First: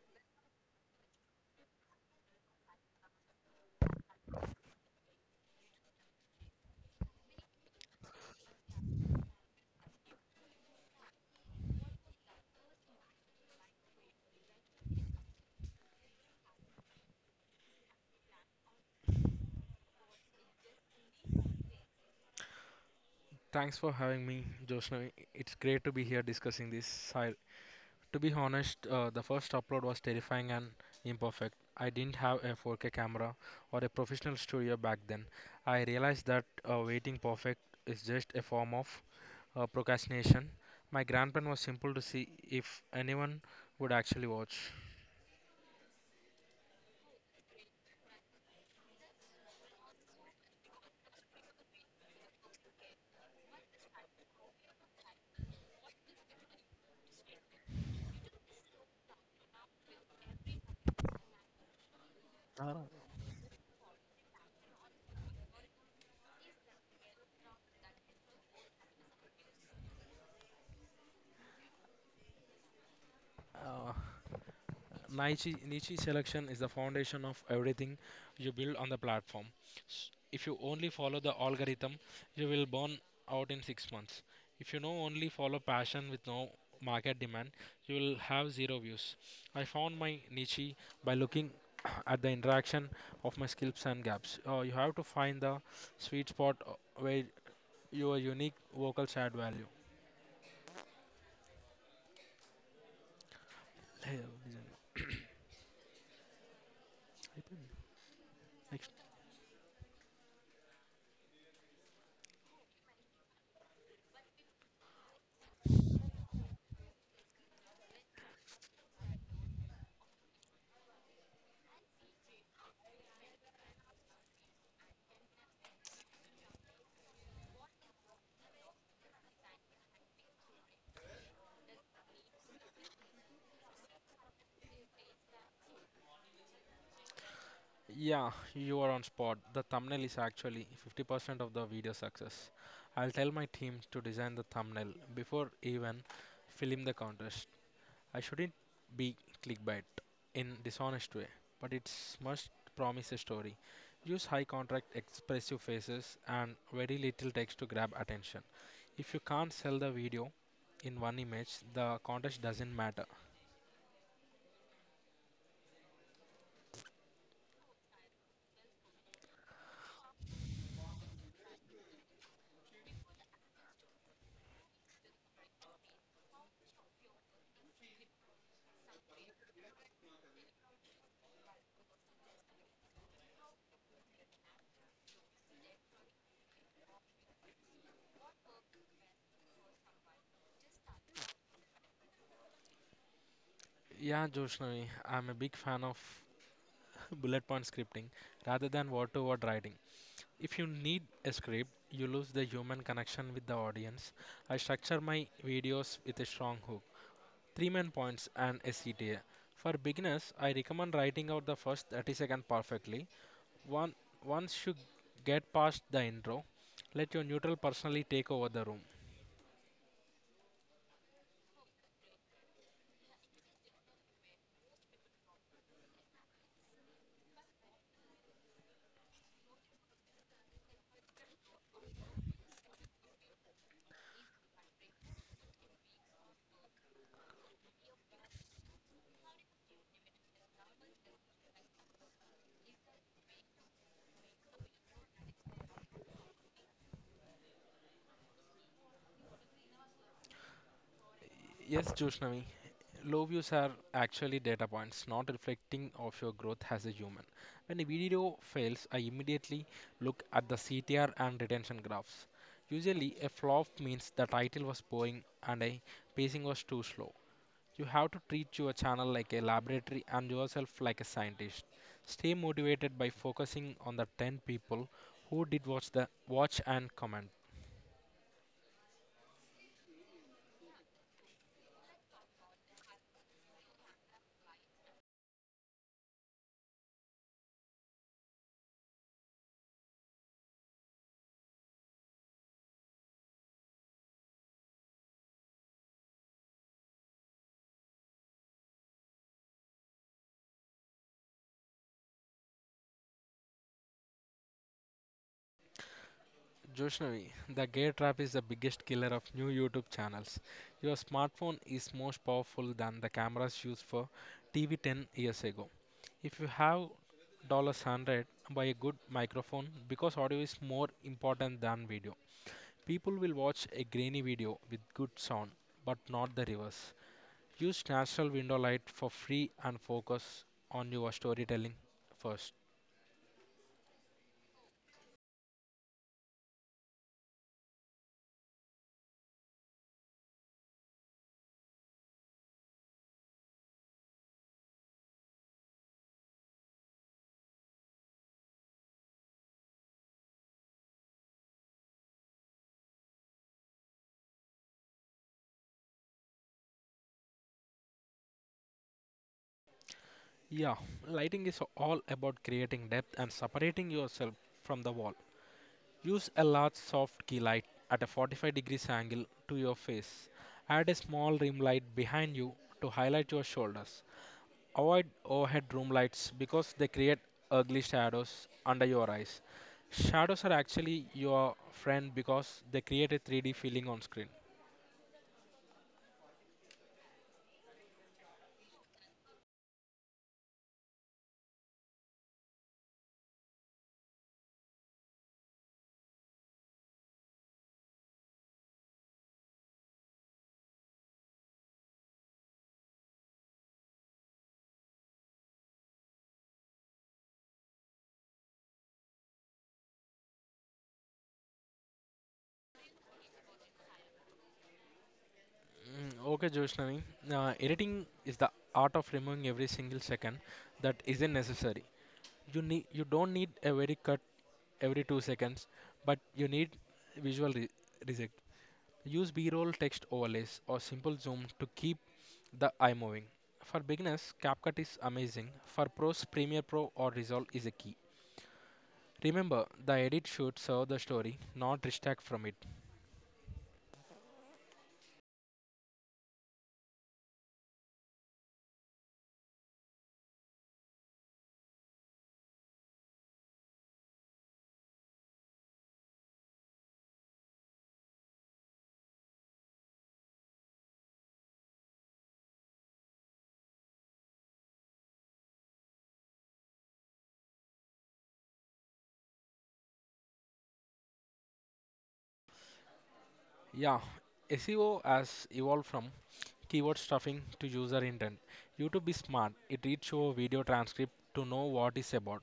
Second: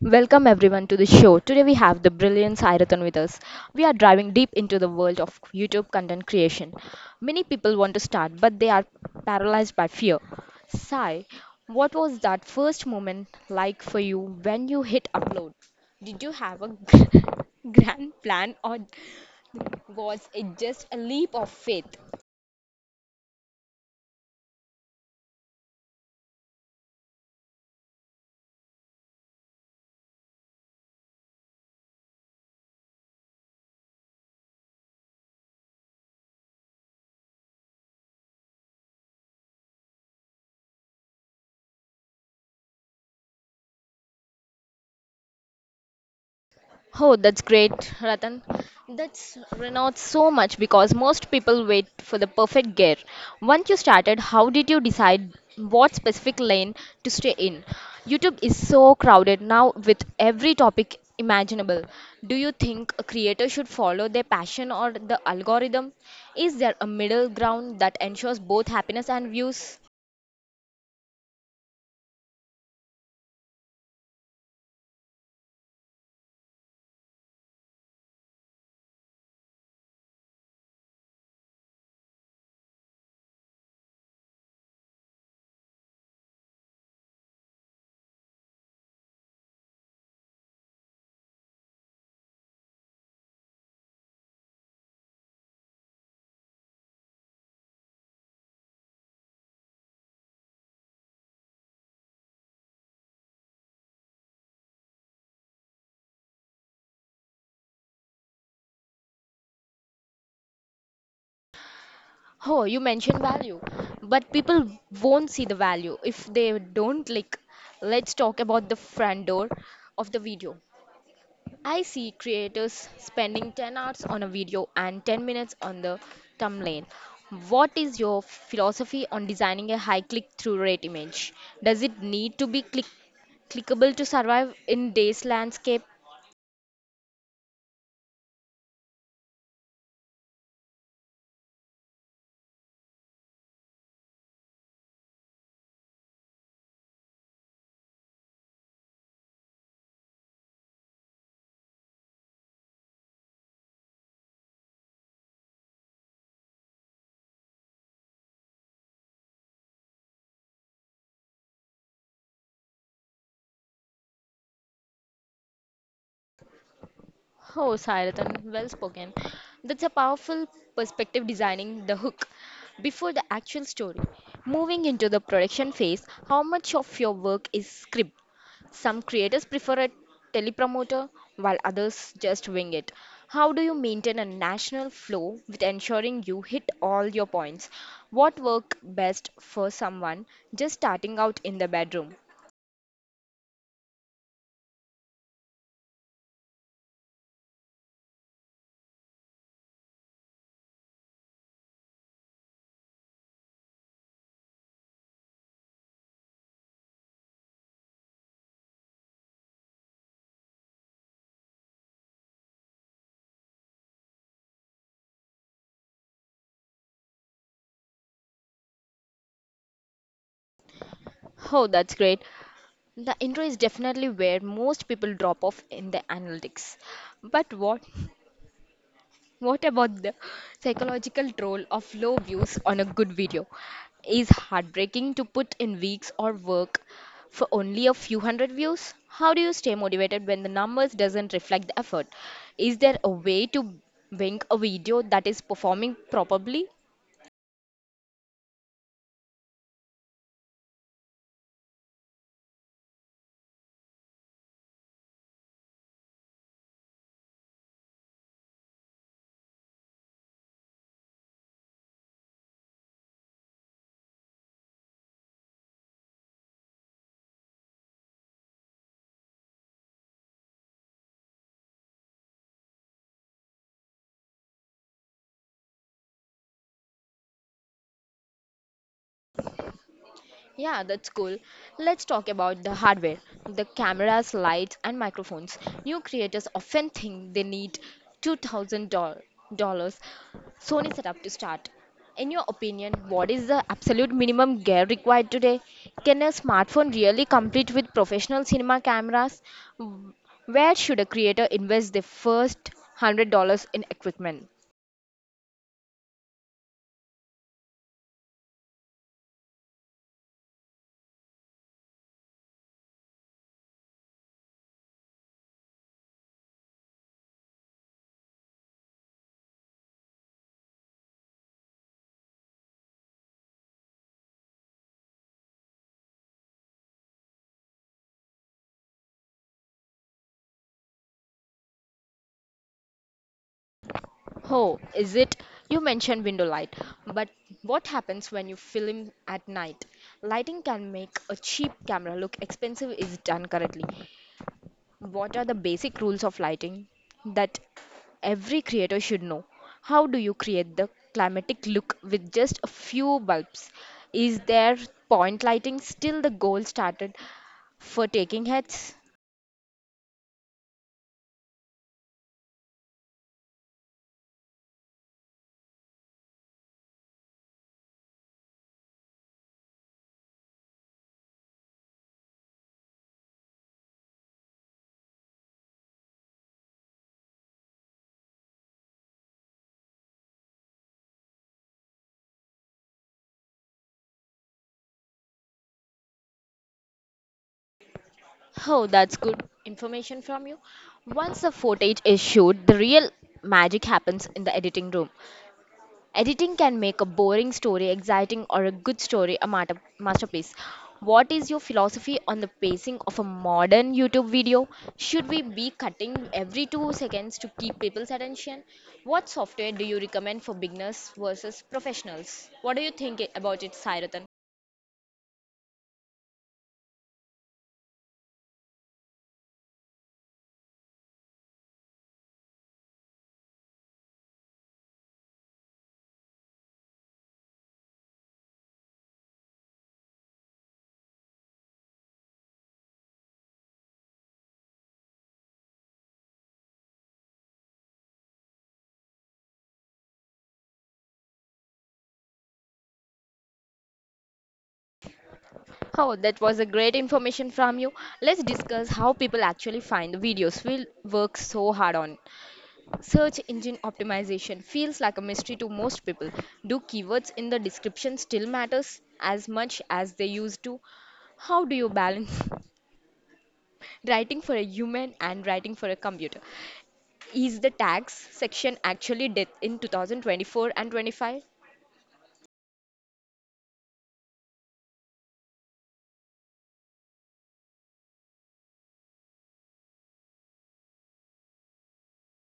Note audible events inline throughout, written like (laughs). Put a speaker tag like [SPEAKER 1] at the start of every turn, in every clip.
[SPEAKER 1] Welcome everyone to the show. Today we have the brilliant Sairatan with us. We are diving deep into the world of YouTube content creation. Many people want to start, but they are paralyzed by fear. Sai, what was that first moment like for you when you hit upload? Did you have a (laughs) grand plan or was it just a leap of faith?
[SPEAKER 2] Thanks for having me, Joshna. It's great to be here discussing this. Side. To be honest, the first upload was terrifying and imperfect. I didn't have a 4K camera or a professional studio back then. I realized that waiting perfect is just a form of procrastination. My grandpan was simple to see if anyone would actually watch.
[SPEAKER 1] Oh, that's great, Ratan. That's renowned so much because most people wait for the perfect gear. Once you started, how did you decide what specific lane to stay in? YouTube is so crowded now with every topic imaginable. Do you think a creator should follow their passion or the algorithm? Is there a middle ground that ensures both happiness and views?
[SPEAKER 2] Uh, niche selection is the foundation of everything you build on the platform. If you only follow the algorithm, you will burn out in 6 months. If you know only follow passion with no market demand, you will have zero views. I found my niche by looking (clears throat) at the interaction of my skills and gaps. You have to find the sweet spot where your unique vocals add value.
[SPEAKER 1] Oh, you mentioned value, but people won't see the value if they don't like. Let's talk about the front door of the video. I see creators spending 10 hours on a video and 10 minutes on the thumbnail. What is your philosophy on designing a high click through rate image? Does it need to be clickable to survive in today's landscape?
[SPEAKER 2] Yeah, you are on spot. The thumbnail is actually 50% of the video success. I'll tell my team to design the thumbnail before even film the contest. I shouldn't be clickbait in dishonest way, but it must promise a story. Use high contrast expressive faces and very little text to grab attention. If you can't sell the video in one image, the contest doesn't matter.
[SPEAKER 1] Oh, Sairatham, well spoken. That's a powerful perspective designing the hook before the actual story. Moving into the production phase, how much of your work is script? Some creators prefer a telepromoter while others just wing it. How do you maintain a national flow with ensuring you hit all your points? What work best for someone just starting out in the bedroom?
[SPEAKER 2] Yeah, Joshnavi, I'm a big fan of (laughs) bullet point scripting rather than word to word writing. If you need a script, you lose the human connection with the audience. I structure my videos with a strong hook, three main points, and a CTA. For beginners, I recommend writing out the first 30 seconds perfectly. One, once you get past the intro, let your neutral personally take over the room.
[SPEAKER 1] Oh, that's great. The intro is definitely where most people drop off in the analytics. But what (laughs) what about the psychological toll of low views on a good video? Is heartbreaking to put in weeks or work for only a few hundred views? How do you stay motivated when the numbers doesn't reflect the effort? Is there a way to bank a video that is performing properly?
[SPEAKER 2] Yes, Jushnami. Low views are actually data points, not reflecting of your growth as a human. When a video fails, I immediately look at the CTR and retention graphs. Usually, a flop means the title was boring and a pacing was too slow. You have to treat your channel like a laboratory and yourself like a scientist. Stay motivated by focusing on the 10 people who did watch and comment.
[SPEAKER 1] Yeah, that's cool. Let's talk about the hardware, the cameras, lights, and microphones. New creators often think they need $2,000 Sony setup to start. In your opinion, what is the absolute minimum gear required today? Can a smartphone really compete with professional cinema cameras? Where should a creator invest their first $100 in equipment?
[SPEAKER 2] Joshnavi, the gay trap is the biggest killer of new YouTube channels. Your smartphone is most powerful than the cameras used for TV 10 years ago. If you have $100 buy a good microphone because audio is more important than video. People will watch a grainy video with good sound, but not the reverse. Use natural window light for free and focus on your storytelling first.
[SPEAKER 1] Oh, is it? You mentioned window light, but what happens when you film at night? Lighting can make a cheap camera look expensive if it's done correctly. What are the basic rules of lighting that every creator should know? How do you create the climatic look with just a few bulbs? Is there point lighting still the gold started for taking heads?
[SPEAKER 2] Yeah, lighting is all about creating depth and separating yourself from the wall. Use a large soft key light at a 45 degrees angle to your face. Add a small rim light behind you to highlight your shoulders. Avoid overhead room lights because they create ugly shadows under your eyes. Shadows are actually your friend because they create a 3D feeling on screen.
[SPEAKER 1] Oh, that's good information from you. Once the footage is shoot, the real magic happens in the editing room. Editing can make a boring story exciting or a good story a masterpiece. What is your philosophy on the pacing of a modern YouTube video? Should we be cutting every 2 seconds to keep people's attention? What software do you recommend for beginners versus professionals? What do you think about it, Sairatan?
[SPEAKER 2] Okay, Joshnani. Editing is the art of removing every single second that isn't necessary. You don't need a very cut every 2 seconds, but you need visual re- reject. Use b-roll, text overlays, or simple zoom to keep the eye moving. For beginners, CapCut is amazing. For pros, Premiere Pro or Resolve is a key. Remember, the edit should serve the story, not distract from it.
[SPEAKER 1] Oh, that was a great information from you. Let's discuss how people actually find the videos we work so hard on. Search engine optimization feels like a mystery to most people. Do keywords in the description still matters as much as they used to? How do you balance (laughs) writing for a human and writing for a computer? Is the tags section actually dead in 2024 and 25?
[SPEAKER 2] Yeah, SEO has evolved from keyword stuffing to user intent. YouTube is smart. It reads your video transcript to know what it's about.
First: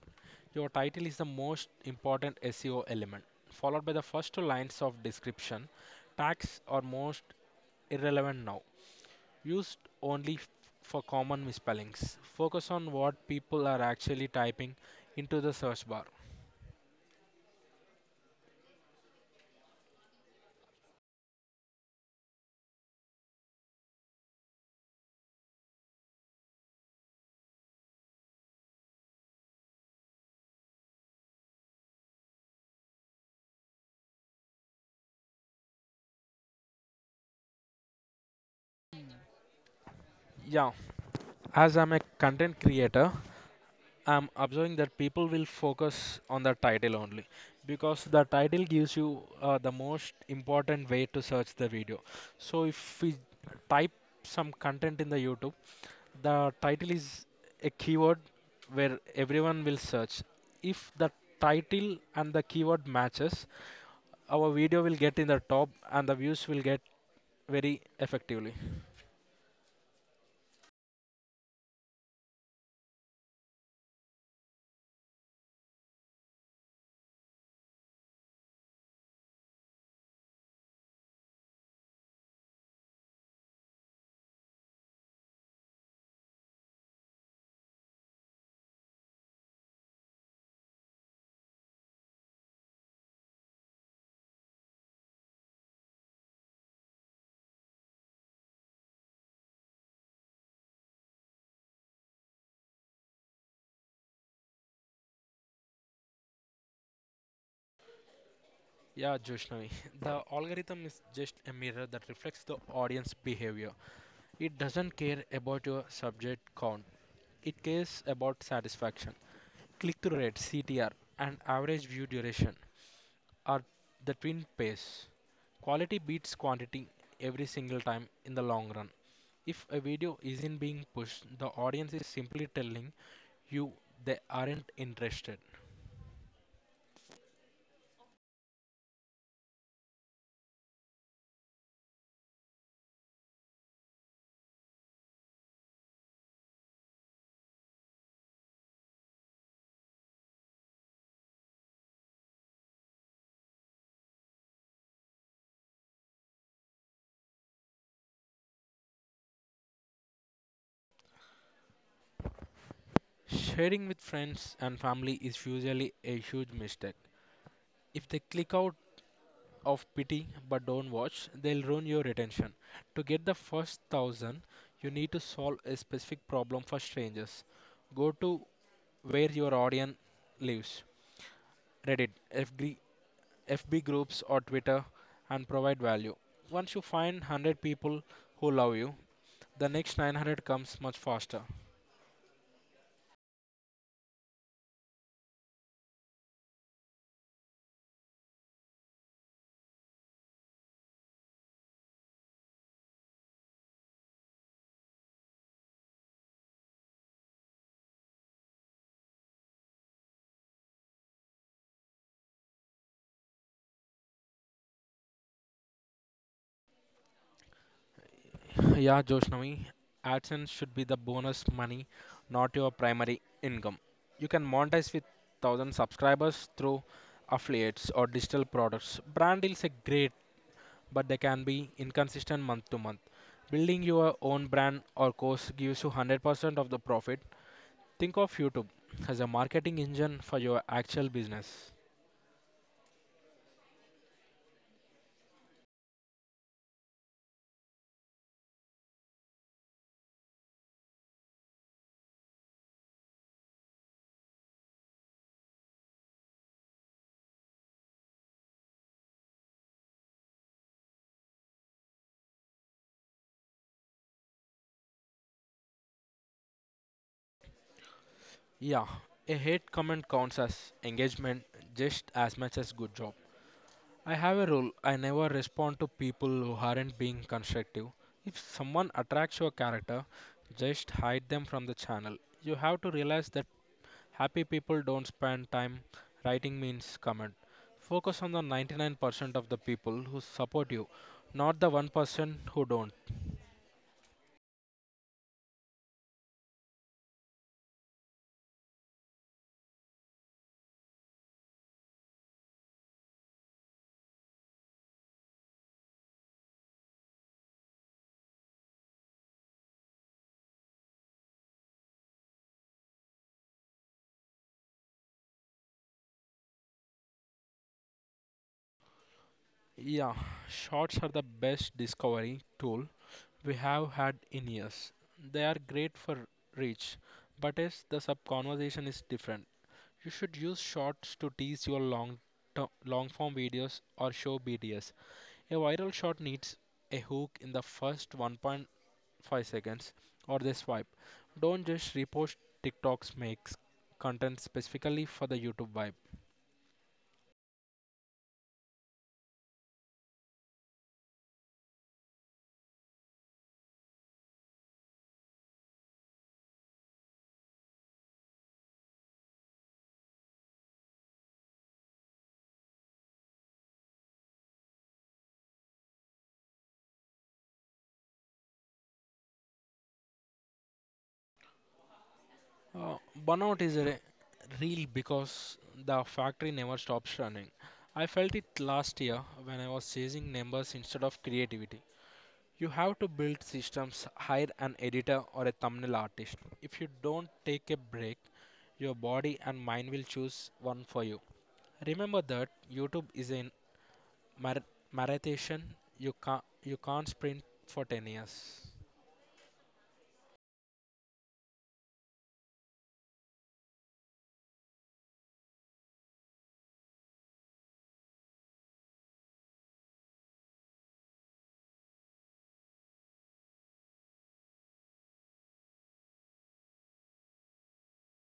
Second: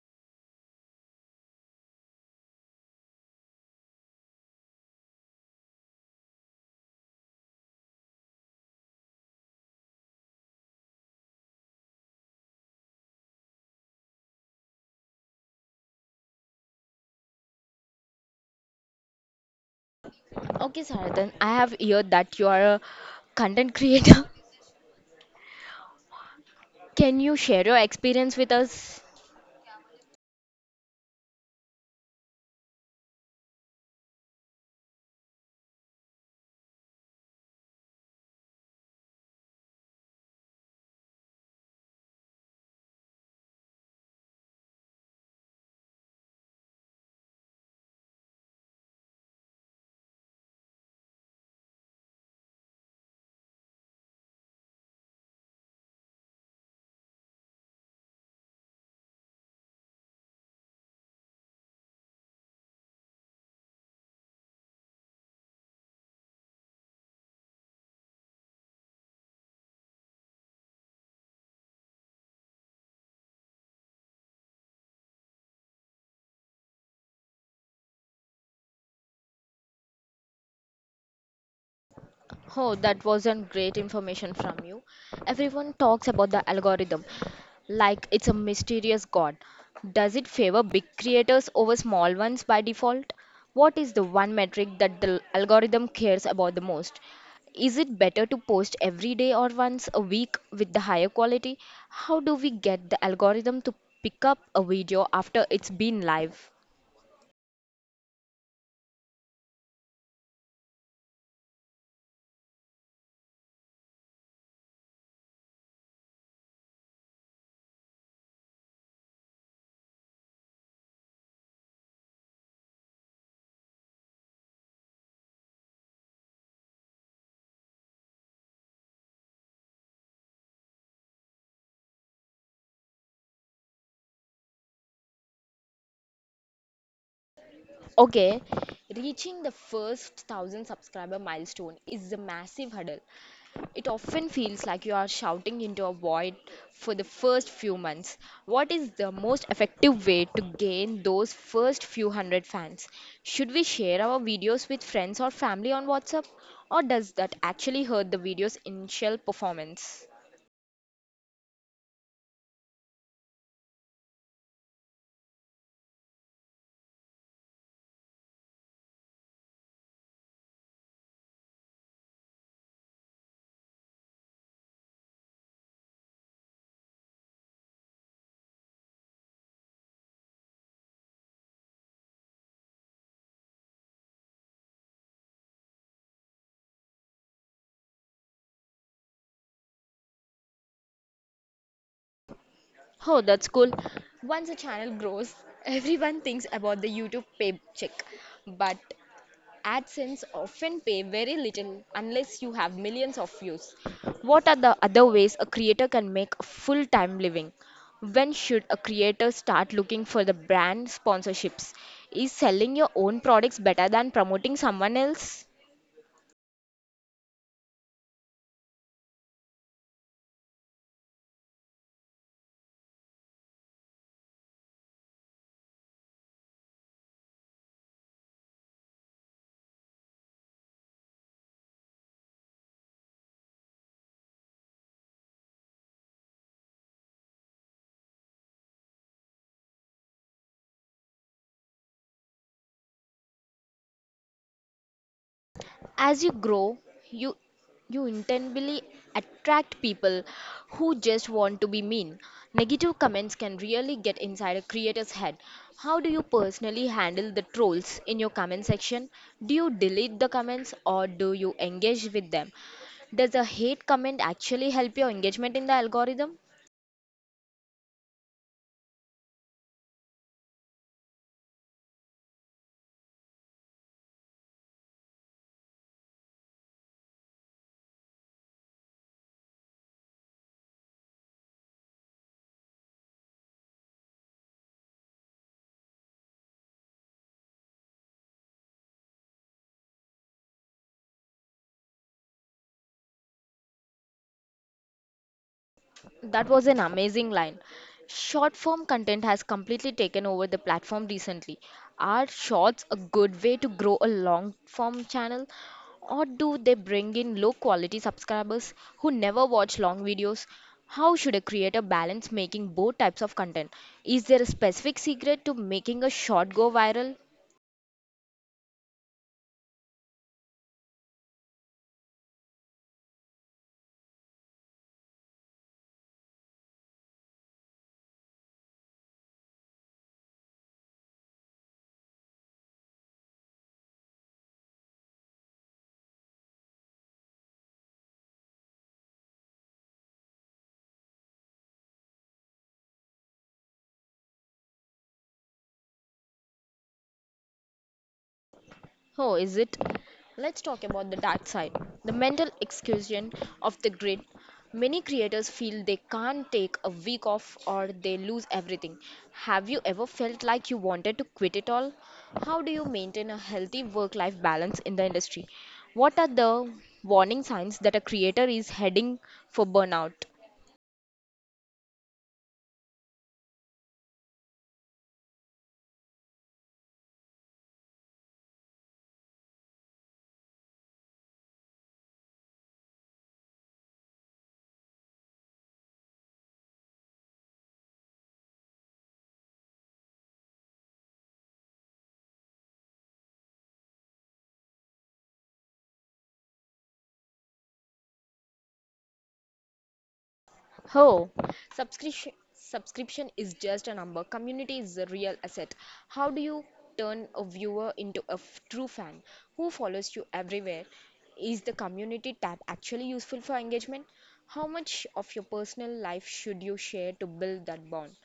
[SPEAKER 2] Your title is the most important SEO element, followed by the first two lines of description. Tags are most irrelevant now, used only for common misspellings. Focus on what people are actually typing into the search bar.
[SPEAKER 1] Okay, Sarathan, I have heard that you are a content creator. (laughs) Can you share your experience with us?
[SPEAKER 2] Yeah, as I'm a content creator, I'm observing that people will focus on the title only because the title gives you the most important way to search the video. So if we type some content in the YouTube, the title is a keyword where everyone will search. If the title and the keyword matches, our video will get in the top and the views will get very effectively.
[SPEAKER 1] Oh, that wasn't great information from you. Everyone talks about the algorithm like it's a mysterious god. Does it favor big creators over small ones by default? What is the one metric that the algorithm cares about the most? Is it better to post every day or once a week with the higher quality? How do we get the algorithm to pick up a video after it's been live?
[SPEAKER 2] Yeah, Joshnavi. (laughs) The algorithm is just a mirror that reflects the audience behavior. It doesn't care about your subject count. It cares about satisfaction. Click through rate, CTR, and average view duration are the twin pairs. Quality beats quantity every single time in the long run. If a video isn't being pushed, the audience is simply telling you they aren't interested.
[SPEAKER 1] Okay, reaching the first thousand subscriber milestone is a massive hurdle. It often feels like you are shouting into a void for the first few months. What is the most effective way to gain those first few hundred fans? Should we share our videos with friends or family on WhatsApp? Or does that actually hurt the video's initial performance?
[SPEAKER 2] Sharing with friends and family is usually a huge mistake. If they click out of pity but don't watch, they'll ruin your retention. To get the first thousand, you need to solve a specific problem for strangers. Go to where your audience lives: Reddit, FG, FB groups, or Twitter, and provide value. Once you find 100 people who love you, the next 900 comes much faster.
[SPEAKER 1] Oh, that's cool. Once a channel grows, (laughs) everyone thinks about the YouTube paycheck. But AdSense often pay very little unless you have millions of views. What are the other ways a creator can make a full time living? When should a creator start looking for the brand sponsorships? Is selling your own products better than promoting someone else?
[SPEAKER 2] Yeah, Joshnavi, AdSense should be the bonus money, not your primary income. You can monetize with 1,000 subscribers through affiliates or digital products. Brand deals are great, but they can be inconsistent month to month. Building your own brand or course gives you 100% of the profit. Think of YouTube as a marketing engine for your actual business.
[SPEAKER 1] As you grow, you you intentionally attract people who just want to be mean. Negative comments can really get inside a creator's head. How do you personally handle the trolls in your comment section? Do you delete the comments or do you engage with them? Does a hate comment actually help your engagement in the algorithm?
[SPEAKER 2] Yeah, a hate comment counts as engagement just as much as good job. I have a rule. I never respond to people who aren't being constructive. If someone attracts your character, just hide them from the channel. You have to realize that happy people don't spend time writing means comment. Focus on the 99% of the people who support you, not the 1% who don't.
[SPEAKER 1] That was an amazing line. Short form content has completely taken over the platform recently. Are shorts a good way to grow a long form channel? Or do they bring in low quality subscribers who never watch long videos? How should a creator balance making both types of content? Is there a specific secret to making a short go viral?
[SPEAKER 2] Yeah, shorts are the best discovery tool we have had in years. They are great for reach, but as the sub conversation is different. You should use shorts to tease your long form videos or show BTS. A viral shot needs a hook in the first 1.5 seconds or they swipe. Don't just repost TikToks, makes content specifically for the YouTube vibe.
[SPEAKER 1] Oh, is it? Let's talk about the dark side, the mental exhaustion of the grid. Many creators feel they can't take a week off or they lose everything. Have you ever felt like you wanted to quit it all? How do you maintain a healthy work life balance in the industry? What are the warning signs that a creator is heading for burnout?
[SPEAKER 2] Uh, burnout is real because the factory never stops running. I felt it last year when I was chasing numbers instead of creativity. You have to build systems, hire an editor or a thumbnail artist. If you don't take a break, your body and mind will choose one for you. Remember that YouTube is a mar- marathon. You can't sprint for 10 years.
[SPEAKER 1] Oh, subscription is just a number. Community is a real asset. How do you turn a viewer into a true fan who follows you everywhere? Is the community tab actually useful for engagement? How much of your personal life should you share to build that bond?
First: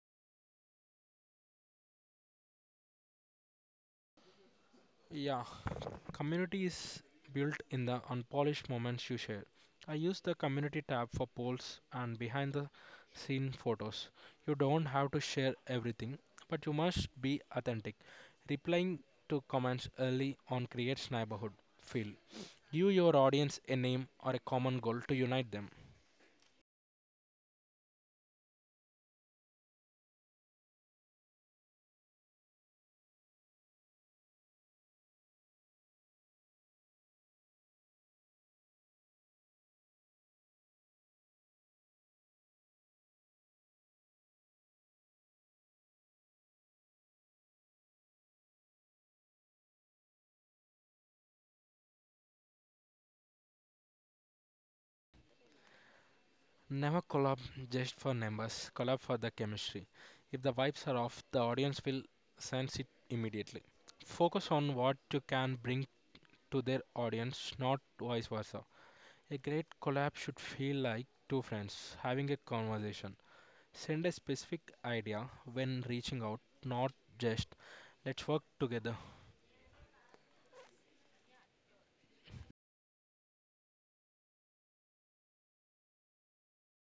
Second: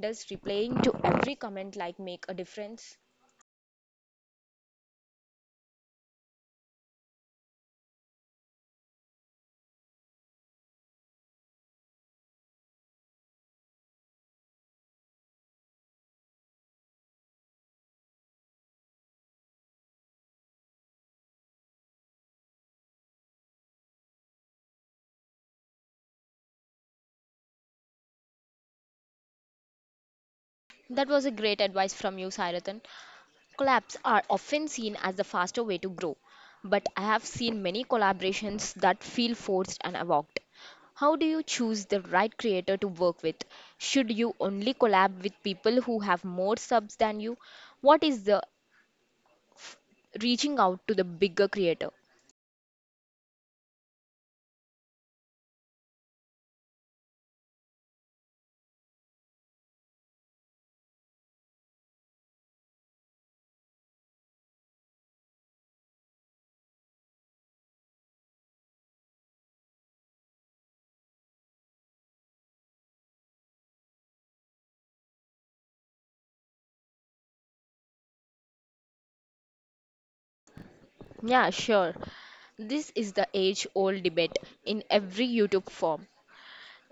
[SPEAKER 1] Does replying to every comment like make a difference?
[SPEAKER 2] Yeah, community is built in the unpolished moments you share. I use the community tab for polls and behind the scene photos. You don't have to share everything, but you must be authentic. Replying to comments early on creates neighborhood feel. Give your audience a name or a common goal to unite them.
[SPEAKER 1] That was a great advice from you, Sairadan. Collabs are often seen as the faster way to grow, but I have seen many collaborations that feel forced and avowed. How do you choose the right creator to work with? Should you only collab with people who have more subs than you? What is the reaching out to the bigger creator?
[SPEAKER 2] Never collab just for numbers, collab for the chemistry. If the vibes are off, the audience will sense it immediately. Focus on what you can bring to their audience, not vice versa. A great collab should feel like two friends having a conversation. Send a specific idea when reaching out, not just let's work together.
[SPEAKER 1] Yeah, sure. This is the age old debate in every YouTube form.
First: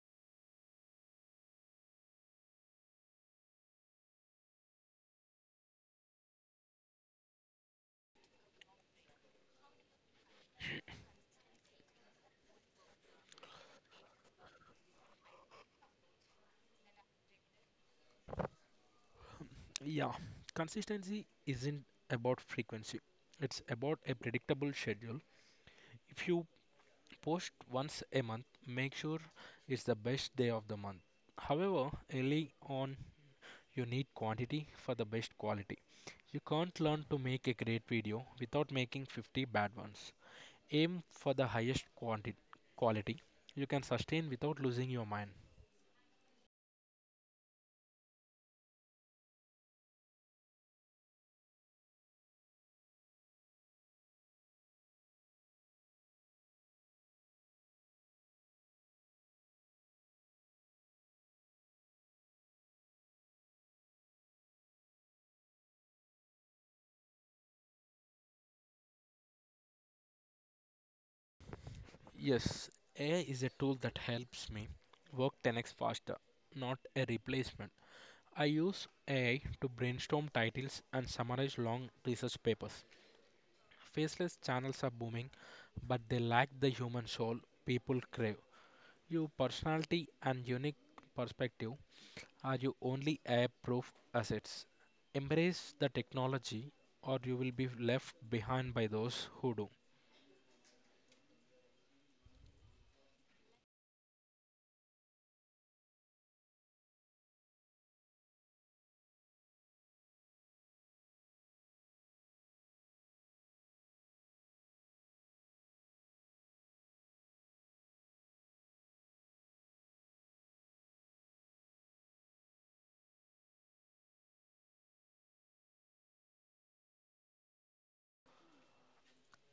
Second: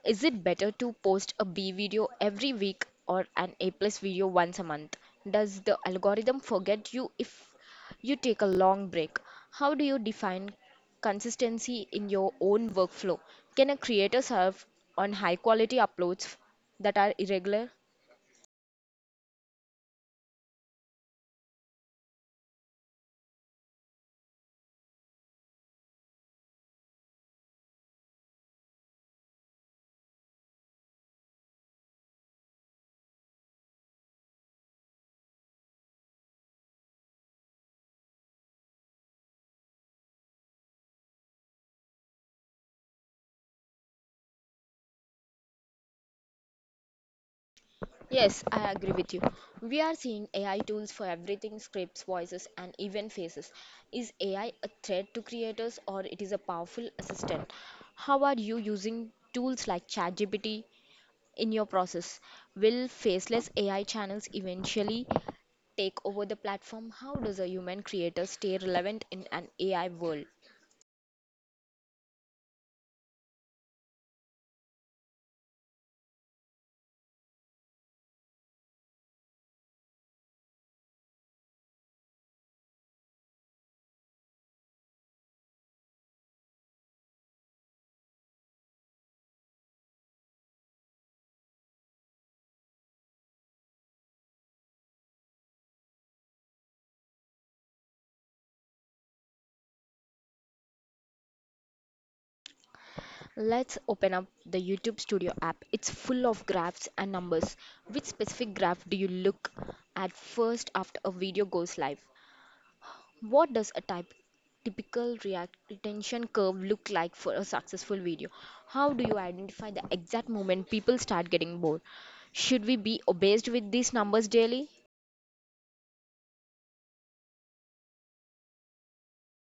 [SPEAKER 1] Is it better to post a B video every week or an A plus video once a month? Does the algorithm forget you if you take a long break? How do you define consistency in your own workflow? Can a creator serve on high quality uploads that are irregular?
[SPEAKER 2] Yeah, consistency isn't about frequency, it's about a predictable schedule. If you post once a month, make sure it's the best day of the month. However, early on you need quantity for the best quality. You can't learn to make a great video without making 50 bad ones. Aim for the highest quality you can sustain without losing your mind.
[SPEAKER 1] Yes, I agree with you. We are seeing AI tools for everything, scripts, voices, and even faces. Is AI a threat to creators or it is a powerful assistant? How are you using tools like ChatGPT in your process? Will faceless AI channels eventually take over the platform? How does a human creator stay relevant in an AI world?
[SPEAKER 2] Yes, AI is a tool that helps me work 10x faster, not a replacement. I use AI to brainstorm titles and summarize long research papers. Faceless channels are booming, but they lack the human soul people crave. Your personality and unique perspective are you only air proof assets? Embrace the technology, or you will be left behind by those who do.
[SPEAKER 1] Let's open up the YouTube Studio app. It's full of graphs and numbers. Which specific graph do you look at first after a video goes live? What does a type typical react retention curve look like for a successful video? How do you identify the exact moment people start getting bored? Should we be obsessed with these numbers daily?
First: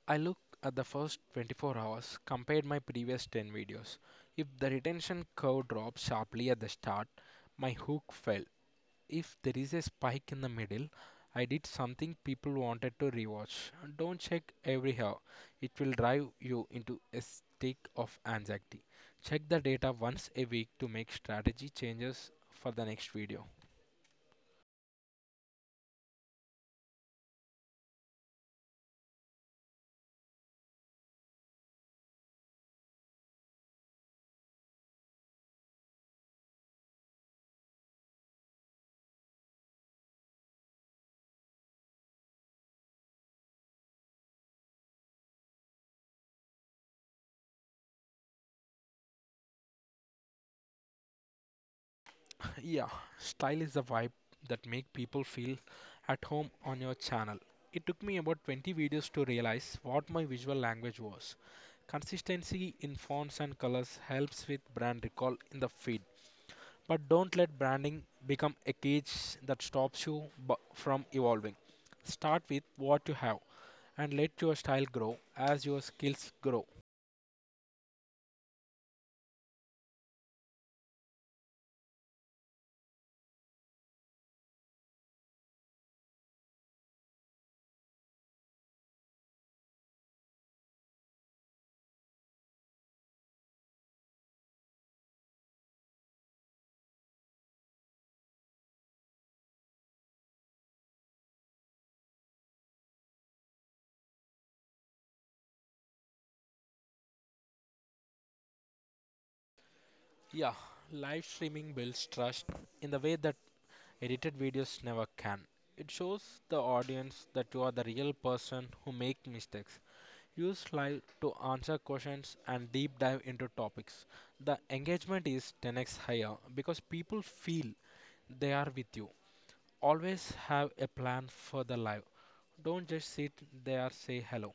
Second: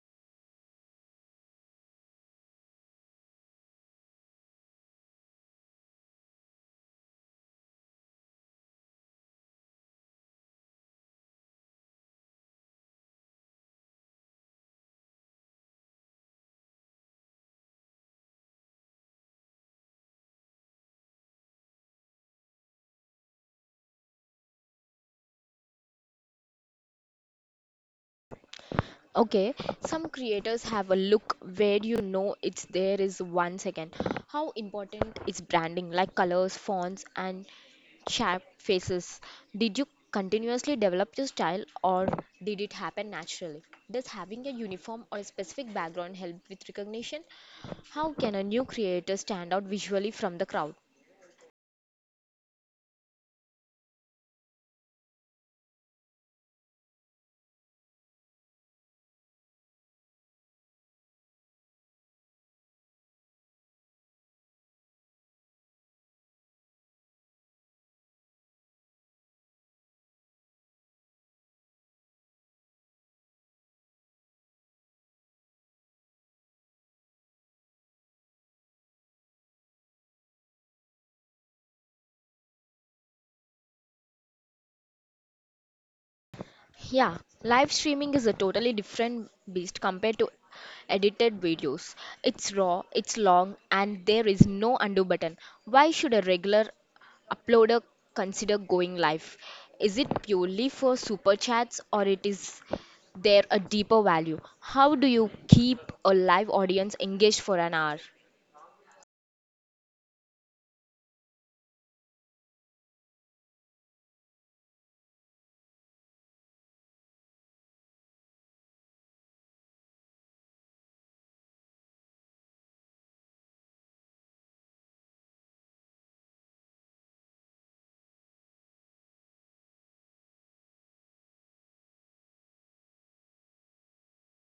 [SPEAKER 2] I looked at the first 24 hours, compared my previous 10 videos. If the retention curve dropped sharply at the start, my hook fell. If there is a spike in the middle, I did something people wanted to rewatch. Don't check every hour, it will drive you into a state of anxiety. Check the data once a week to make strategy changes for the next video.
[SPEAKER 1] Okay, some creators have a look where you know it's there is 1 second. How important is branding, like colors, fonts, and sharp faces? Did you continuously develop your style or did it happen naturally? Does having a uniform or a specific background help with recognition? How can a new creator stand out visually from the crowd?
[SPEAKER 2] (laughs) Yeah, style is the vibe that make people feel at home on your channel. It took me about 20 videos to realize what my visual language was. Consistency in fonts and colors helps with brand recall in the field. But don't let branding become a cage that stops you from evolving. Start with what you have and let your style grow as your skills grow.
[SPEAKER 1] Yeah, live streaming is a totally different beast compared to edited videos. It's raw, it's long, and there is no undo button. Why should a regular uploader consider going live? Is it purely for super chats or it is there a deeper value? How do you keep a live audience engaged for an hour?
[SPEAKER 2] Yeah, live streaming builds trust in the way that edited videos never can. It shows the audience that you are the real person who make mistakes. Use live to answer questions and deep dive into topics. The engagement is 10x higher because people feel they are with you. Always have a plan for the live. Don't just sit there say hello.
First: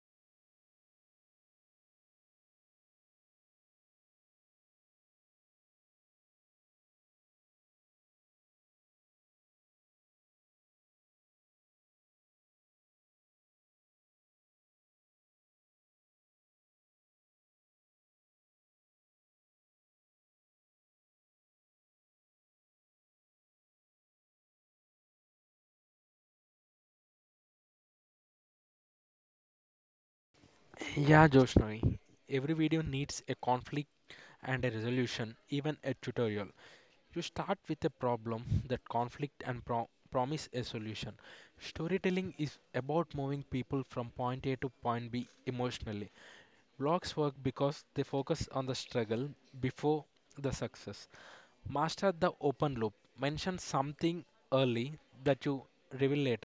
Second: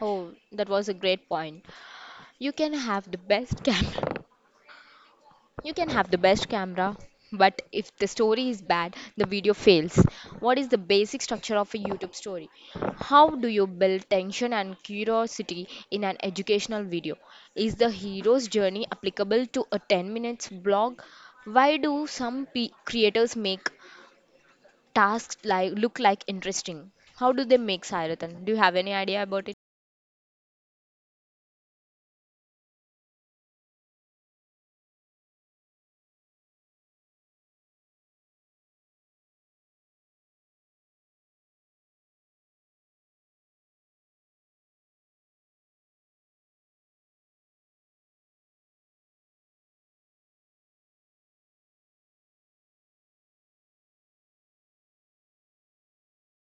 [SPEAKER 1] Oh, that was a great point. You can have the best (laughs) camera. You can have the best camera, but if the story is bad, the video fails. What is the basic structure of a YouTube story? How do you build tension and curiosity in an educational video? Is the hero's journey applicable to a 10 minutes blog? Why do some creators make tasks like look like interesting? How do they make Cyratan? Do you have any idea about it?
[SPEAKER 2] Yeah, Joshnoi. Every video needs a conflict and a resolution, even a tutorial. You start with a problem, that conflict and promise a solution. Storytelling is about moving people from point A to point B emotionally. Blogs work because they focus on the struggle before the success. Master the open loop. Mention something early that you reveal later.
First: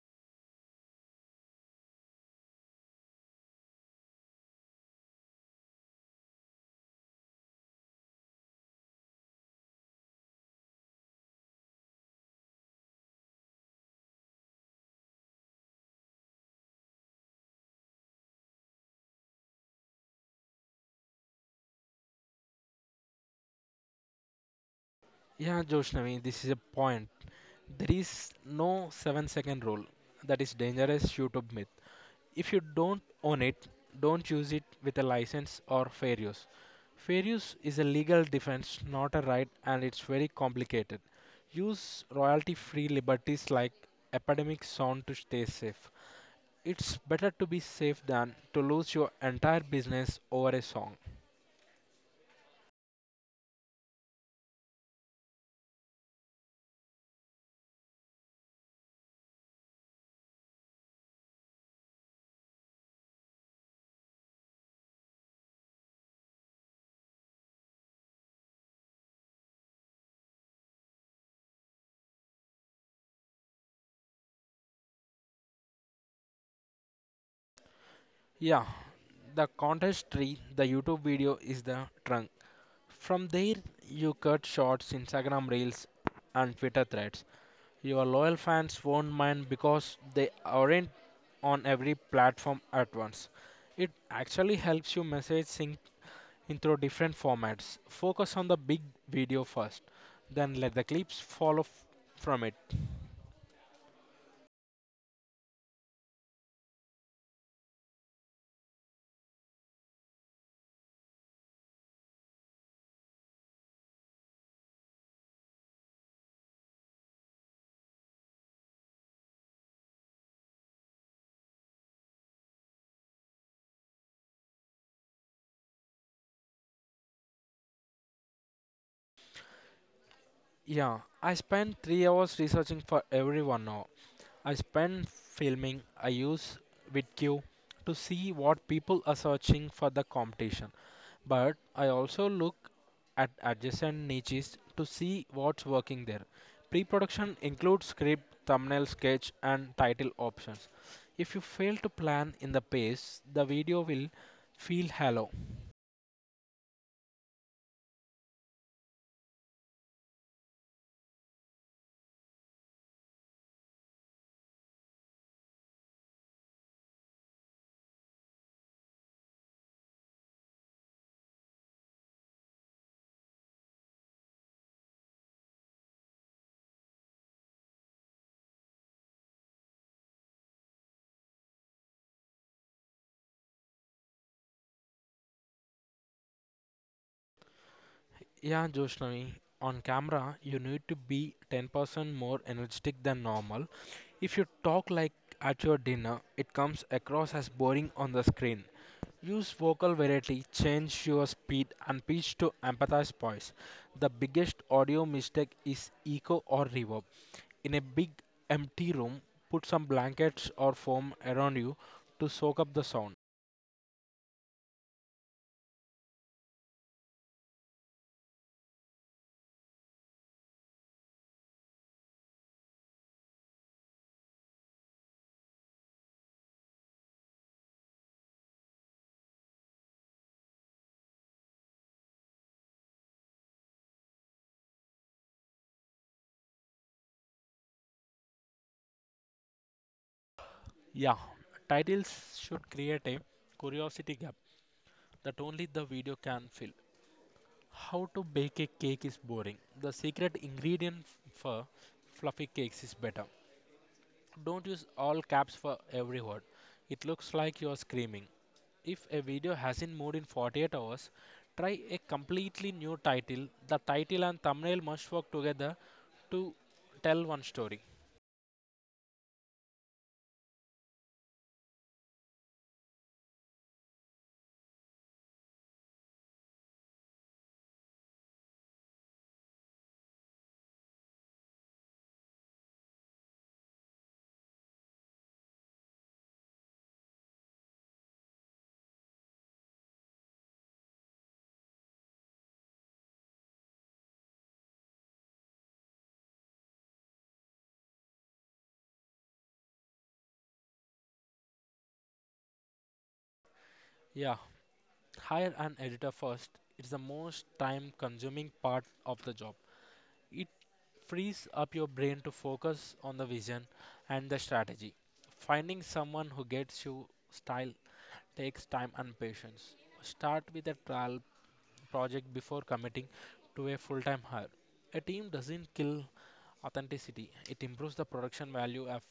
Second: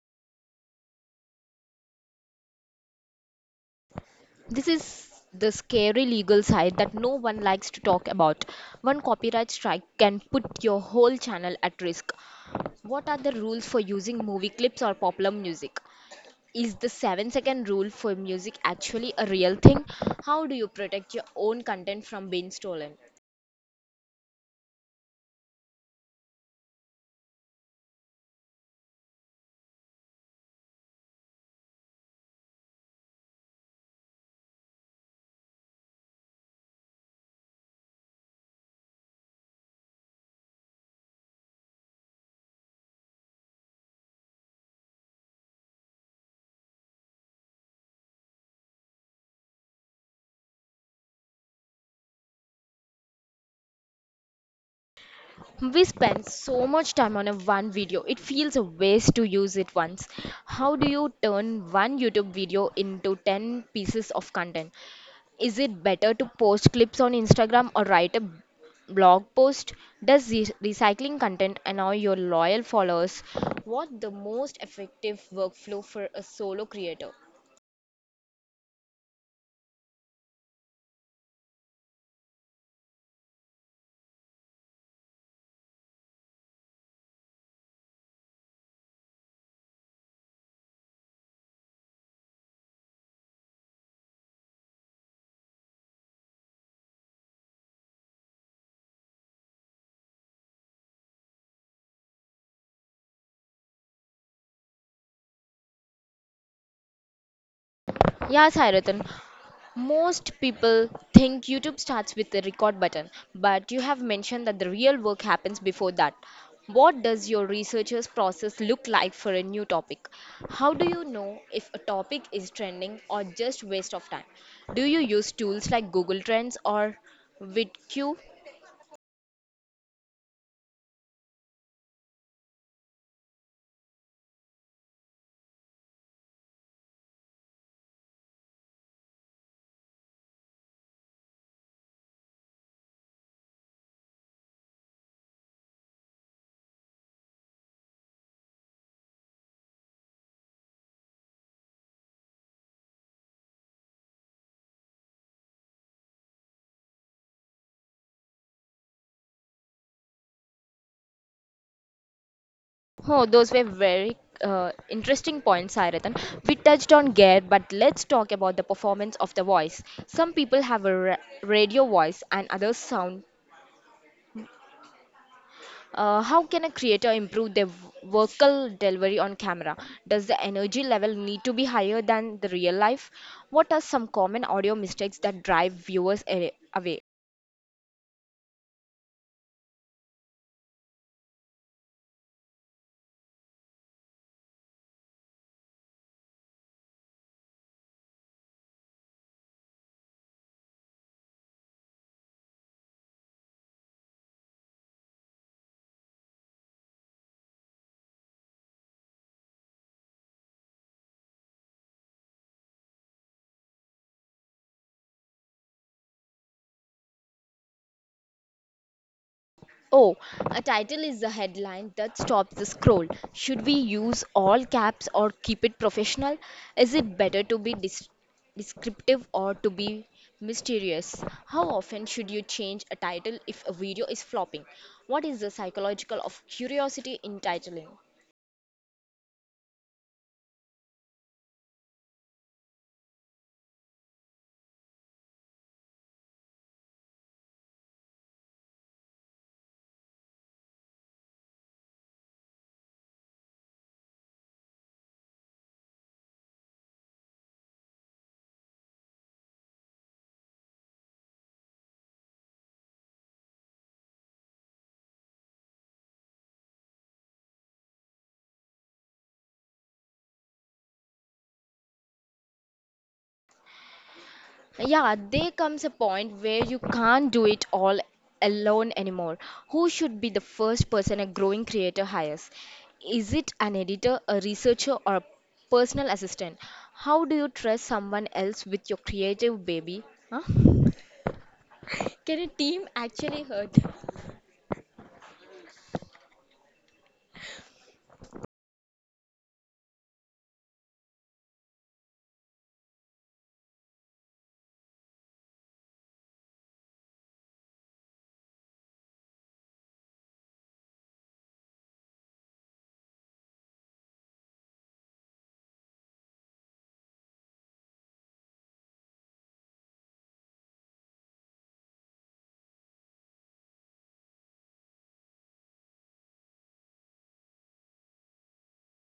[SPEAKER 1] This is the scary legal side that no one likes to talk about. One copyright strike can put your whole channel at risk. What are the rules for using movie clips or popular music? Is the 7-second rule for music actually a real thing? How do you protect your own content from being stolen?
[SPEAKER 2] Yeah, Joshnavi, this is a point. There is no 7 second rule. That is dangerous shoot up myth. If you don't own it, don't use it with a license or fair use. Fair use is a legal defense, not a right, and it's very complicated. Use royalty free liberties like epidemic sound to stay safe. It's better to be safe than to lose your entire business over a song.
[SPEAKER 1] We spend so much time on a one video. It feels a waste to use it once. How do you turn one YouTube video into 10 pieces of content? Is it better to post clips on Instagram or write a blog post? Does recycling content annoy your loyal followers? What the most effective workflow for a solo creator?
[SPEAKER 2] Yeah, the contest tree, the YouTube video is the trunk. From there, you cut shorts, Instagram reels, and Twitter threads. Your loyal fans won't mind because they aren't on every platform at once. It actually helps you message sync into different formats. Focus on the big video first, then let the clips follow from it.
[SPEAKER 1] Yes, Sairatan. Most people think YouTube starts with the record button, but you have mentioned that the real work happens before that. What does your researcher's process look like for a new topic? How do you know if a topic is trending or just waste of time? Do you use tools like Google Trends or VidQ?
[SPEAKER 2] Yeah, I spend 3 hours researching for everyone now. I spend filming, I use VidQ to see what people are searching for the competition. But I also look at adjacent niches to see what's working there. Pre production includes script, thumbnail sketch, and title options. If you fail to plan in the pace, the video will feel hollow.
[SPEAKER 1] Oh, those were very interesting points, Sairatan. We touched on gear, but let's talk about the performance of the voice. Some people have a radio voice and others sound. How can a creator improve their vocal delivery on camera? Does the energy level need to be higher than the real life? What are some common audio mistakes that drive viewers away?
[SPEAKER 2] Yeah, Joshnavi, on camera, you need to be 10% more energetic than normal. If you talk like at your dinner, it comes across as boring on the screen. Use vocal variety, change your speed and pitch to emphasize voice. The biggest audio mistake is echo or reverb. In a big empty room, put some blankets or foam around you to soak up the sound.
[SPEAKER 1] Oh, a title is a headline that stops the scroll. Should we use all caps or keep it professional? Is it better to be descriptive or to be mysterious? How often should you change a title if a video is flopping? What is the psychological of curiosity in titling?
[SPEAKER 2] Yeah, titles should create a curiosity gap that only the video can fill. How to bake a cake is boring. The secret ingredient for fluffy cakes is better. Don't use all caps for every word. It looks like you're screaming. If a video hasn't moved in 48 hours, try a completely new title. The title and thumbnail must work together to tell one story.
[SPEAKER 1] Yeah, there comes a point where you can't do it all alone anymore. Who should be the first person a growing creator hires? Is it an editor, a researcher, or a personal assistant? How do you trust someone else with your creative baby? Huh? Can a team actually hurt?
[SPEAKER 2] Yeah, hire an editor first. It's the most time consuming part of the job. It frees up your brain to focus on the vision and the strategy. Finding someone who gets you style takes time and patience. Start with a trial project before committing to a full time hire. A team doesn't kill authenticity, it improves the production value of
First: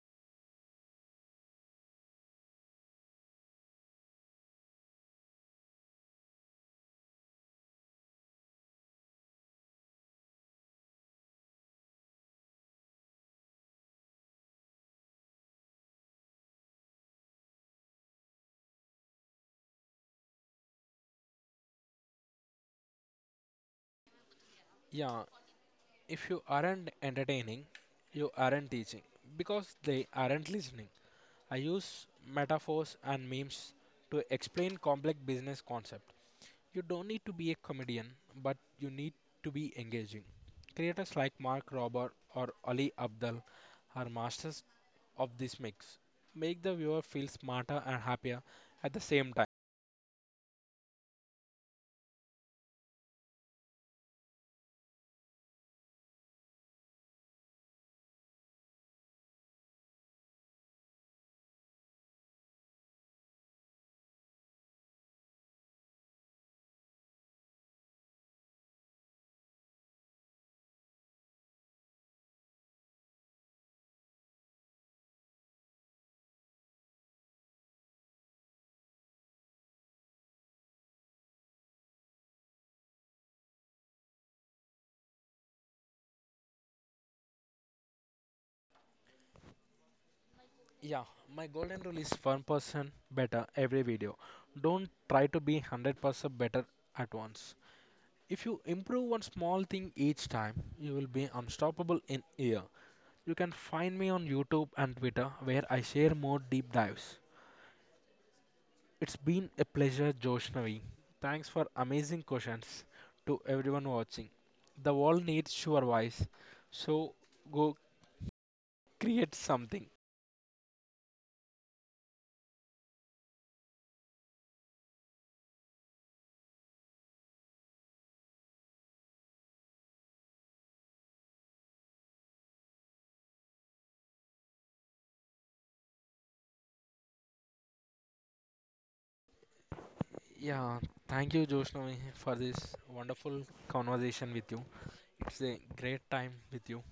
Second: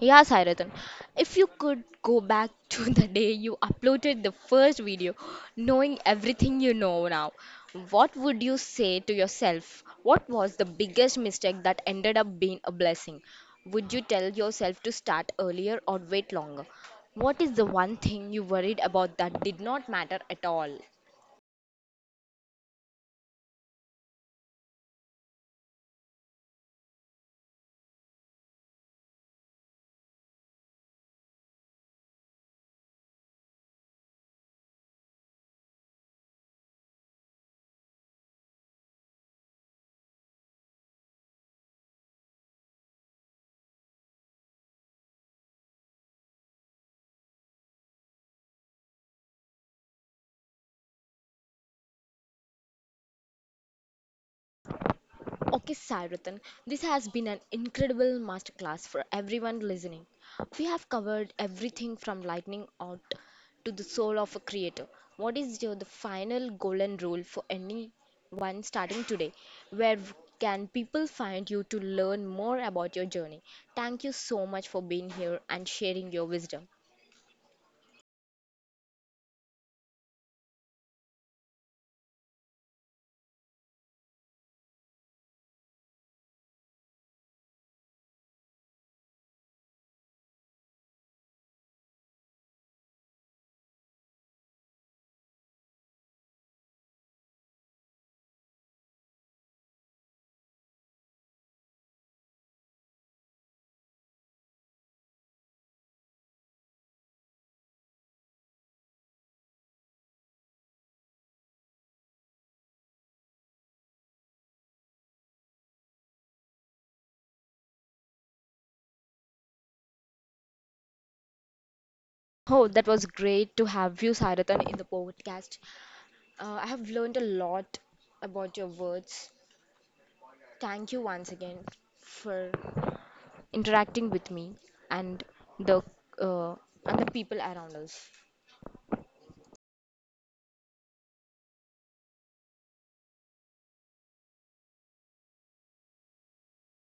[SPEAKER 1] Yeah, Sairadan. If you could go back (laughs) to the day you uploaded the first video, knowing everything you know now, what would you say to yourself? What was the biggest mistake that ended up being a blessing? Would you tell yourself to start earlier or wait longer? What is the one thing you worried about that did not matter at all?
[SPEAKER 2] yeah, if you aren't entertaining, you aren't teaching because they aren't listening. I use metaphors and memes to explain complex business concept. You don't need to be a comedian, but you need to be engaging. Creators like Mark Robert or Ali Abdal are masters of this mix. Make the viewer feel smarter and happier at the same time.
[SPEAKER 1] Okay, Sairatan, this has been an incredible masterclass for everyone listening. We have covered everything from lightning art to the soul of a creator. What is your the final golden rule for anyone starting today? Where can people find you to learn more about your journey? Thank you so much for being here and sharing your wisdom.
[SPEAKER 2] Yeah, my golden rule is 1% better every video. Don't try to be 100% better at once. If you improve one small thing each time, you will be unstoppable in year. You can find me on YouTube and Twitter where I share more deep dives. It's been a pleasure, Joshnavi. Thanks for amazing questions to everyone watching. The world needs your voice, so go create something.
[SPEAKER 1] Oh, that was great to have you, Sairatan, in the podcast. I have learned a lot about your words. Thank you once again for interacting with me and the uh, and the people around us.
[SPEAKER 2] Yeah, thank you, Joshnavi, for this wonderful conversation with you. It's a great time with you.